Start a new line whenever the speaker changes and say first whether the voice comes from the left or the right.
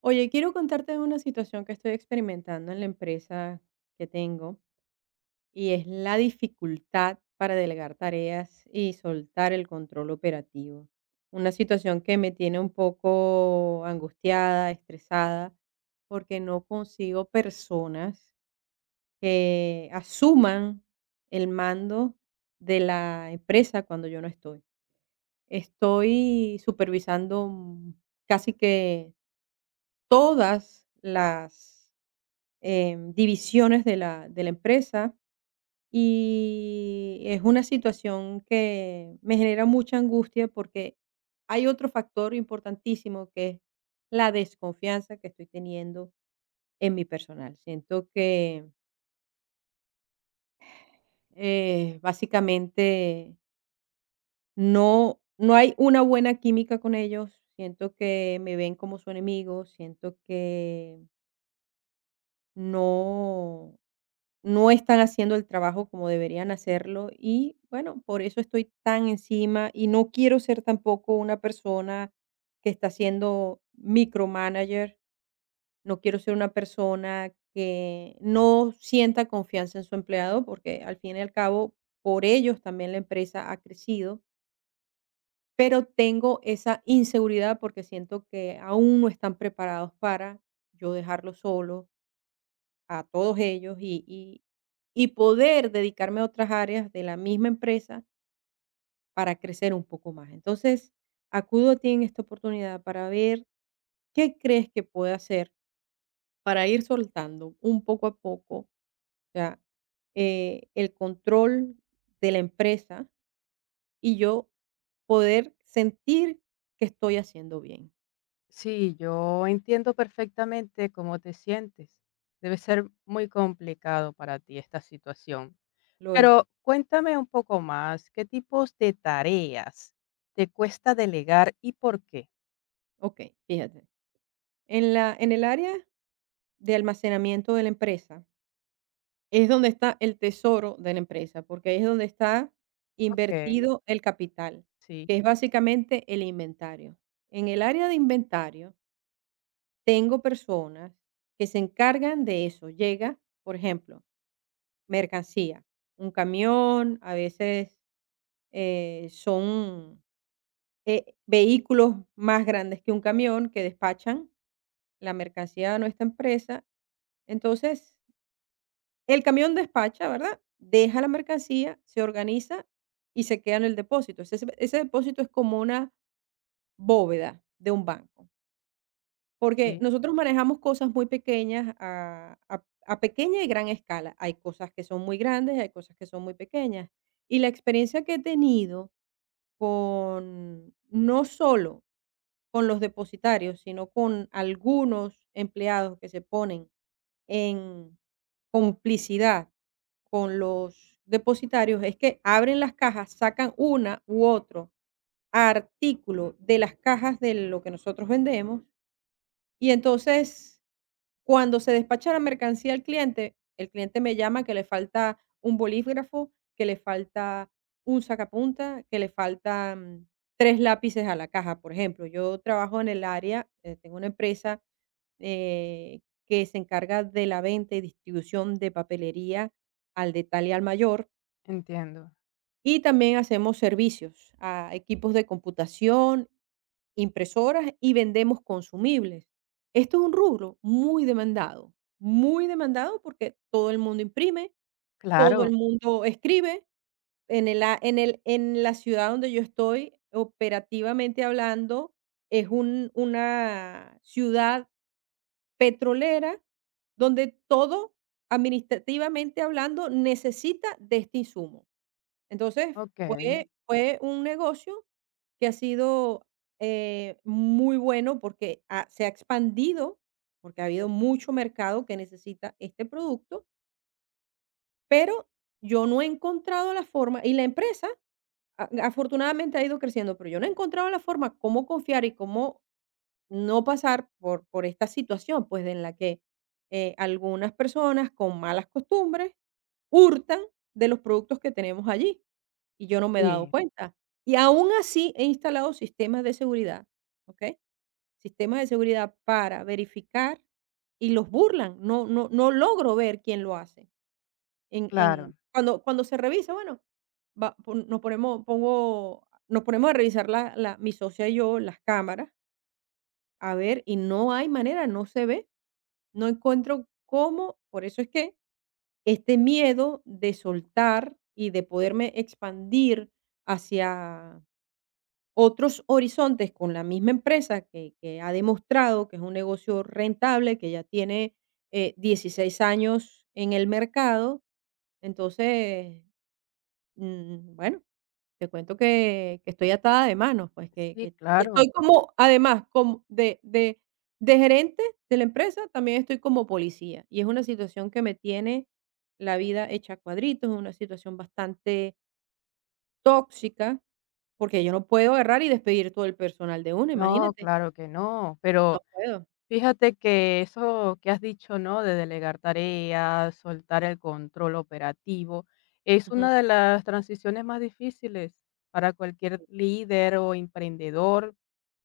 right: Oye, quiero contarte de una situación que estoy experimentando en la empresa que tengo y es la dificultad para delegar tareas y soltar el control operativo. Una situación que me tiene un poco angustiada, estresada, porque no consigo personas que asuman el mando de la empresa cuando yo no estoy, estoy supervisando casi que todas las divisiones de la empresa, y es una situación que me genera mucha angustia, porque hay otro factor importantísimo, que es la desconfianza que estoy teniendo en mi personal. Siento que, básicamente no hay una buena química con ellos, siento que me ven como su enemigo, siento que no no están haciendo el trabajo como deberían hacerlo y bueno, por eso estoy tan encima y no quiero ser tampoco una persona que está siendo micromanager, no quiero ser una persona que no sienta confianza en su empleado porque al fin y al cabo por ellos también la empresa ha crecido, pero tengo esa inseguridad porque siento que aún no están preparados para yo dejarlo solo, a todos ellos y poder dedicarme a otras áreas de la misma empresa para crecer un poco más. Entonces, acudo a ti en esta oportunidad para ver qué crees que pueda hacer para ir soltando un poco a poco ya, el control de la empresa y yo poder sentir que estoy haciendo bien.
left: Sí, yo entiendo perfectamente cómo te sientes. Debe ser muy complicado para ti esta situación.
right: Lo es.
left: Pero cuéntame un poco más, ¿qué tipos de tareas te cuesta delegar y por qué?
right: Ok, fíjate. En el área de almacenamiento de la empresa, es donde está el tesoro de la empresa, porque ahí es donde está
left: Ok,
right: invertido el capital,
left: sí,
right: que es básicamente el inventario. En el área de inventario tengo personas que se encargan de eso. Llega, por ejemplo, mercancía, un camión, a veces son vehículos más grandes que un camión que despachan la mercancía a nuestra empresa. Entonces, el camión despacha, ¿verdad? Deja la mercancía, se organiza y se queda en el depósito. Ese depósito es como una bóveda de un banco, porque
left: sí,
right: nosotros manejamos cosas muy pequeñas a pequeña y gran escala. Hay cosas que son muy grandes, hay cosas que son muy pequeñas. Y la experiencia que he tenido con, no solo con los depositarios, sino con algunos empleados que se ponen complicidad con los depositarios, es que abren las cajas, sacan una u otro artículo de las cajas de lo que nosotros vendemos, y entonces cuando se despacha la mercancía al cliente, el cliente me llama que le falta un bolígrafo, que le falta un sacapuntas, que le faltan 3 lápices a la caja, por ejemplo. Yo trabajo en el área, tengo una empresa, eh, que se encarga de la venta y distribución de papelería al detalle al mayor,
left: entiendo.
right: y también hacemos servicios a equipos de computación, impresoras y vendemos consumibles. Esto es un rubro muy demandado porque todo el mundo imprime,
left: Claro,
right: todo el mundo escribe. En, el, a- en, el, en la ciudad donde yo estoy, operativamente hablando, es una ciudad petrolera donde todo, administrativamente hablando, necesita de este insumo. Entonces,
left: ok,
right: fue un negocio que ha sido, muy bueno porque ha se ha expandido, porque ha habido mucho mercado que necesita este producto, pero yo no he encontrado la forma y la empresa a afortunadamente ha ido creciendo, pero yo no he encontrado la forma cómo confiar y cómo no pasar por esta situación, pues, en la que, algunas personas con malas costumbres hurtan de los productos que tenemos allí, y yo no me he dado
left: sí,
right: cuenta. Y aún así he instalado sistemas de seguridad, ¿okey? Sistemas de seguridad para verificar y los burlan, no logro ver quién lo hace. En en
left: claro.
right: cuando cuando se revisa, bueno, va pon nos ponemos pongo nos ponemos a revisar la la mi socia y yo las cámaras a ver, y no hay manera, no se ve, no encuentro cómo, por eso es que este miedo de soltar y de poderme expandir hacia otros horizontes con la misma empresa que ha demostrado que es un negocio rentable, que ya tiene 16 años en el mercado. Entonces, bueno, te cuento que estoy atada de manos, pues, que
left: Sí,
right: que
left: claro.
right: estoy como además, como de gerente de la empresa, también estoy como policía, y es una situación que me tiene la vida hecha a cuadritos, es una situación bastante tóxica, porque yo no puedo agarrar y despedir todo el personal de una,
left: No,
right: imagínate,
left: claro que no,
right: no
left: pero
right: puedo.
left: fíjate que eso que has dicho, ¿no? De delegar tareas, soltar el control operativo, es
right: Ujú,
left: una de las transiciones más difíciles para cualquier líder o emprendedor,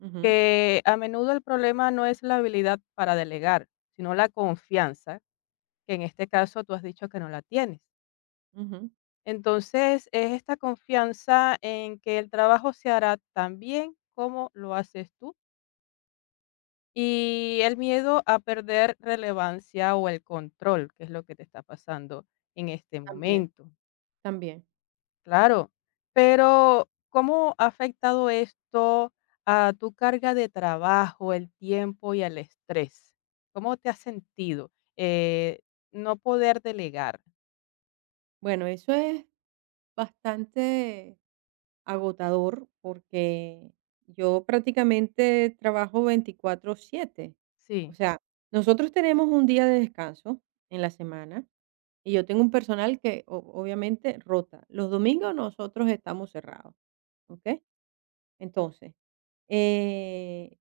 right: ujú,
left: que a menudo el problema no es la habilidad para delegar, sino la confianza, que en este caso tú has dicho que no la tienes.
right: ujú,
left: Entonces, es esta confianza en que el trabajo se hará tan bien como lo haces tú, y el miedo a perder relevancia o el control, que es lo que te está pasando en este
right: también,
left: momento,
right: también.
left: claro. Pero, ¿cómo ha afectado esto a tu carga de trabajo, el tiempo y el estrés? ¿Cómo te has sentido? Eh, no poder delegar.
right: Bueno, eso es bastante agotador porque yo prácticamente trabajo 24/7. O
left: Sí,
right: sea, nosotros tenemos un día de descanso en la semana y yo tengo un personal que obviamente rota. Los domingos nosotros estamos cerrados, ¿ok? Entonces, eh,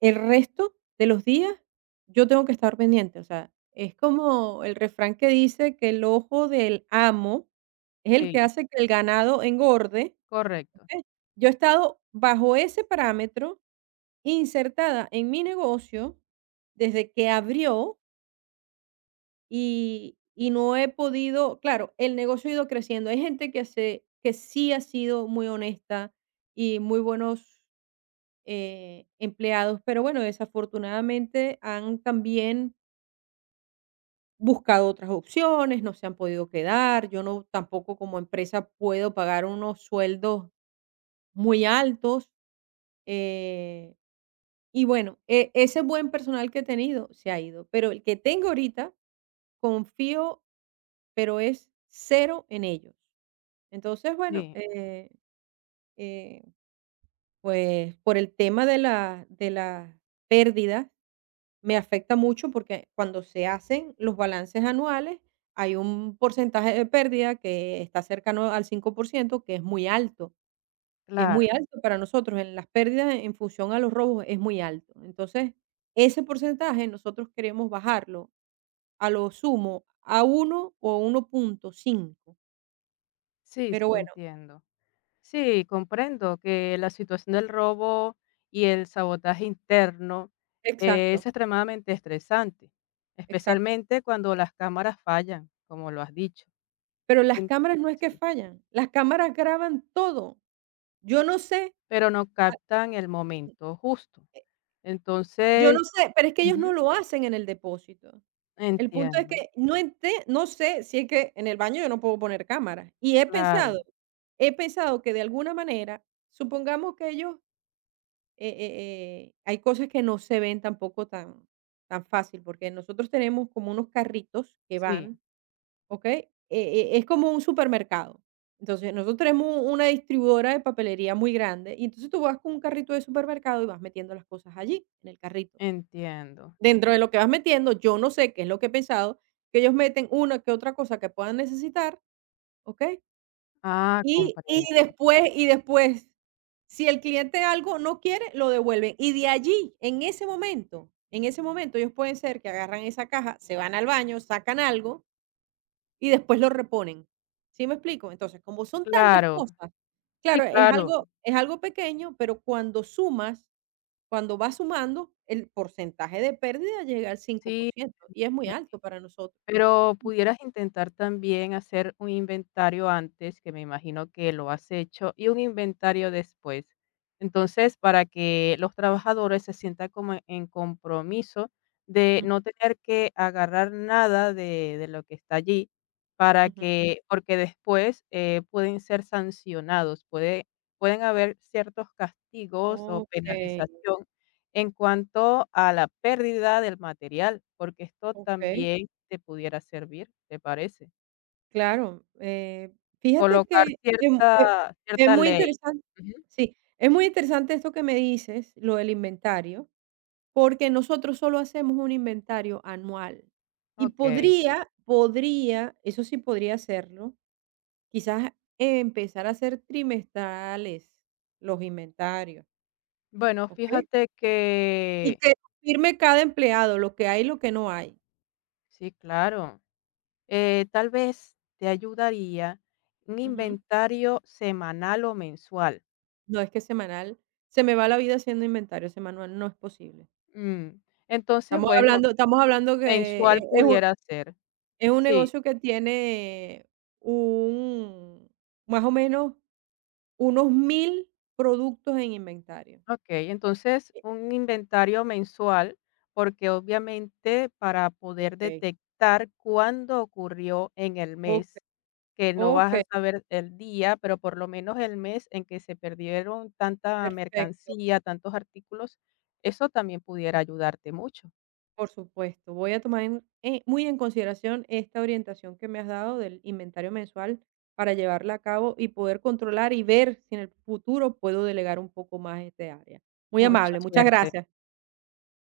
right: el resto de los días yo tengo que estar pendiente. O sea, es como el refrán que dice que el ojo del amo es el que
left: sí,
right: hace que el ganado engorde.
left: correcto.
right: Entonces, yo he estado bajo ese parámetro insertada en mi negocio desde que abrió, y no he podido, claro, el negocio ha ido creciendo. Hay gente que sí ha sido muy honesta y muy buenos, empleados, pero bueno, desafortunadamente han también buscado otras opciones, no se han podido quedar. Yo no tampoco como empresa puedo pagar unos sueldos muy altos, eh Y bueno, ese buen personal que he tenido se ha ido, pero el que tengo ahorita confío, pero es cero en ellos. Entonces, bueno,
left: Sí,
right: eh, pues por el tema de la pérdida me afecta mucho porque cuando se hacen los balances anuales hay un porcentaje de pérdida que está cercano al 5% que es muy alto. Es
left: claro.
right: muy alto para nosotros, en las pérdidas en función a los robos es muy alto. Entonces, ese porcentaje nosotros queremos bajarlo a lo sumo a uno o 1,5.
left: Sí, sí,
right: Pero bueno,
left: entiendo. Sí, comprendo que la situación del robo y el sabotaje interno, es
right: exacto,
left: extremadamente estresante,
right: exacto.
left: especialmente cuando las cámaras fallan, como lo has dicho.
right: Pero las
left: En-
right: cámaras no es que
left: sí,
right: fallan, las cámaras graban todo. Yo no sé,
left: pero no
right: ah,
left: captan el momento justo.
right: yo no
left: Entonces,
right: sé, pero es que ellos
left: ujú.
right: no lo hacen en el depósito. El punto es
left: Entiendo,
right: que no sé si es que en el baño yo no puedo poner cámaras. Y
left: claro,
right: he pensado que de alguna manera, supongamos que ellos hay cosas que no se ven tampoco tan, tan fácil, porque nosotros tenemos como unos carritos que
left: sí,
right: van, ¿ok? Es como un supermercado. Entonces, nosotros tenemos una distribuidora de papelería muy grande y entonces tú vas con un carrito de supermercado y vas metiendo las cosas allí, en el carrito.
left: entiendo.
right: Dentro de lo que vas metiendo, yo no sé qué es lo que he pensado, que ellos meten una que otra cosa que puedan necesitar, ¿ok?
left: Ah,
right: Y y
left: comprendo.
right: después y después, si el cliente algo no quiere, lo devuelven. Y de allí, en ese momento, ellos pueden ser que agarran esa caja, se van al baño, sacan algo y después lo reponen, ¿sí me explico? Entonces, como son tantas
left: Claro,
right: cosas,
left: sí,
right: claro,
left: claro,
right: es algo pequeño, pero cuando sumas, cuando vas sumando, el porcentaje de pérdida llega al cinco por
left: sí,
right: ciento y es muy alto para nosotros.
left: pero pudieras intentar también hacer un inventario antes, que me imagino que lo has hecho, y un inventario después. Entonces, para que los trabajadores se sientan como en compromiso de
right: Mm,
left: no tener que agarrar nada de, de lo que está allí, para
right: ujú.
left: que, porque después pueden ser sancionados, puede, pueden haber ciertos castigos o
right: Okey,
left: penalización en cuanto a la pérdida del material, porque esto
right: okey.
left: también te pudiera servir, ¿te parece?
right: Claro, fíjate
left: Colocar
right: que es mu e
left: cierta
right: es
left: cierta
right: muy
left: ley.
right: interesante,
left: Ujú.
right: sí, es muy interesante esto que me dices, lo del inventario, porque nosotros solo hacemos un inventario anual y
left: Okey.
right: podría, eso sí podría hacerlo, quizás empezar a hacer trimestrales los inventarios,
left: Bueno,
right: ¿ok?
left: fíjate
right: Y
left: que
right: que firme cada empleado, lo que hay y lo que no hay.
left: sí, claro. Tal vez te ayudaría un
right: Ujú.
left: inventario semanal o mensual.
right: No es que semanal, se me va la vida haciendo inventario, semanal no es posible.
left: Mm, entonces, bueno,
right: Estamos hablando que
left: mensual pudiera ser.
right: es un
left: Sí.
right: negocio que tiene un más o menos unos 1.000 productos en inventario.
left: Ok, entonces
right: Eh,
left: un inventario mensual, porque obviamente para poder
right: Okey,
left: detectar cuándo ocurrió en el mes,
right: okey,
left: que no vas a
right: okey,
left: saber el día, pero por lo menos el mes en que se perdieron tanta
right: perfecto,
left: mercancía, tantos artículos, eso también pudiera ayudarte mucho.
right: por supuesto. Voy a tomar en muy en consideración esta orientación que me has dado del inventario mensual para llevarla a cabo y poder controlar y ver si en el futuro puedo delegar un poco más este área. Muy
left: Mucha
right: amable, muchas
left: suerte.
right: gracias.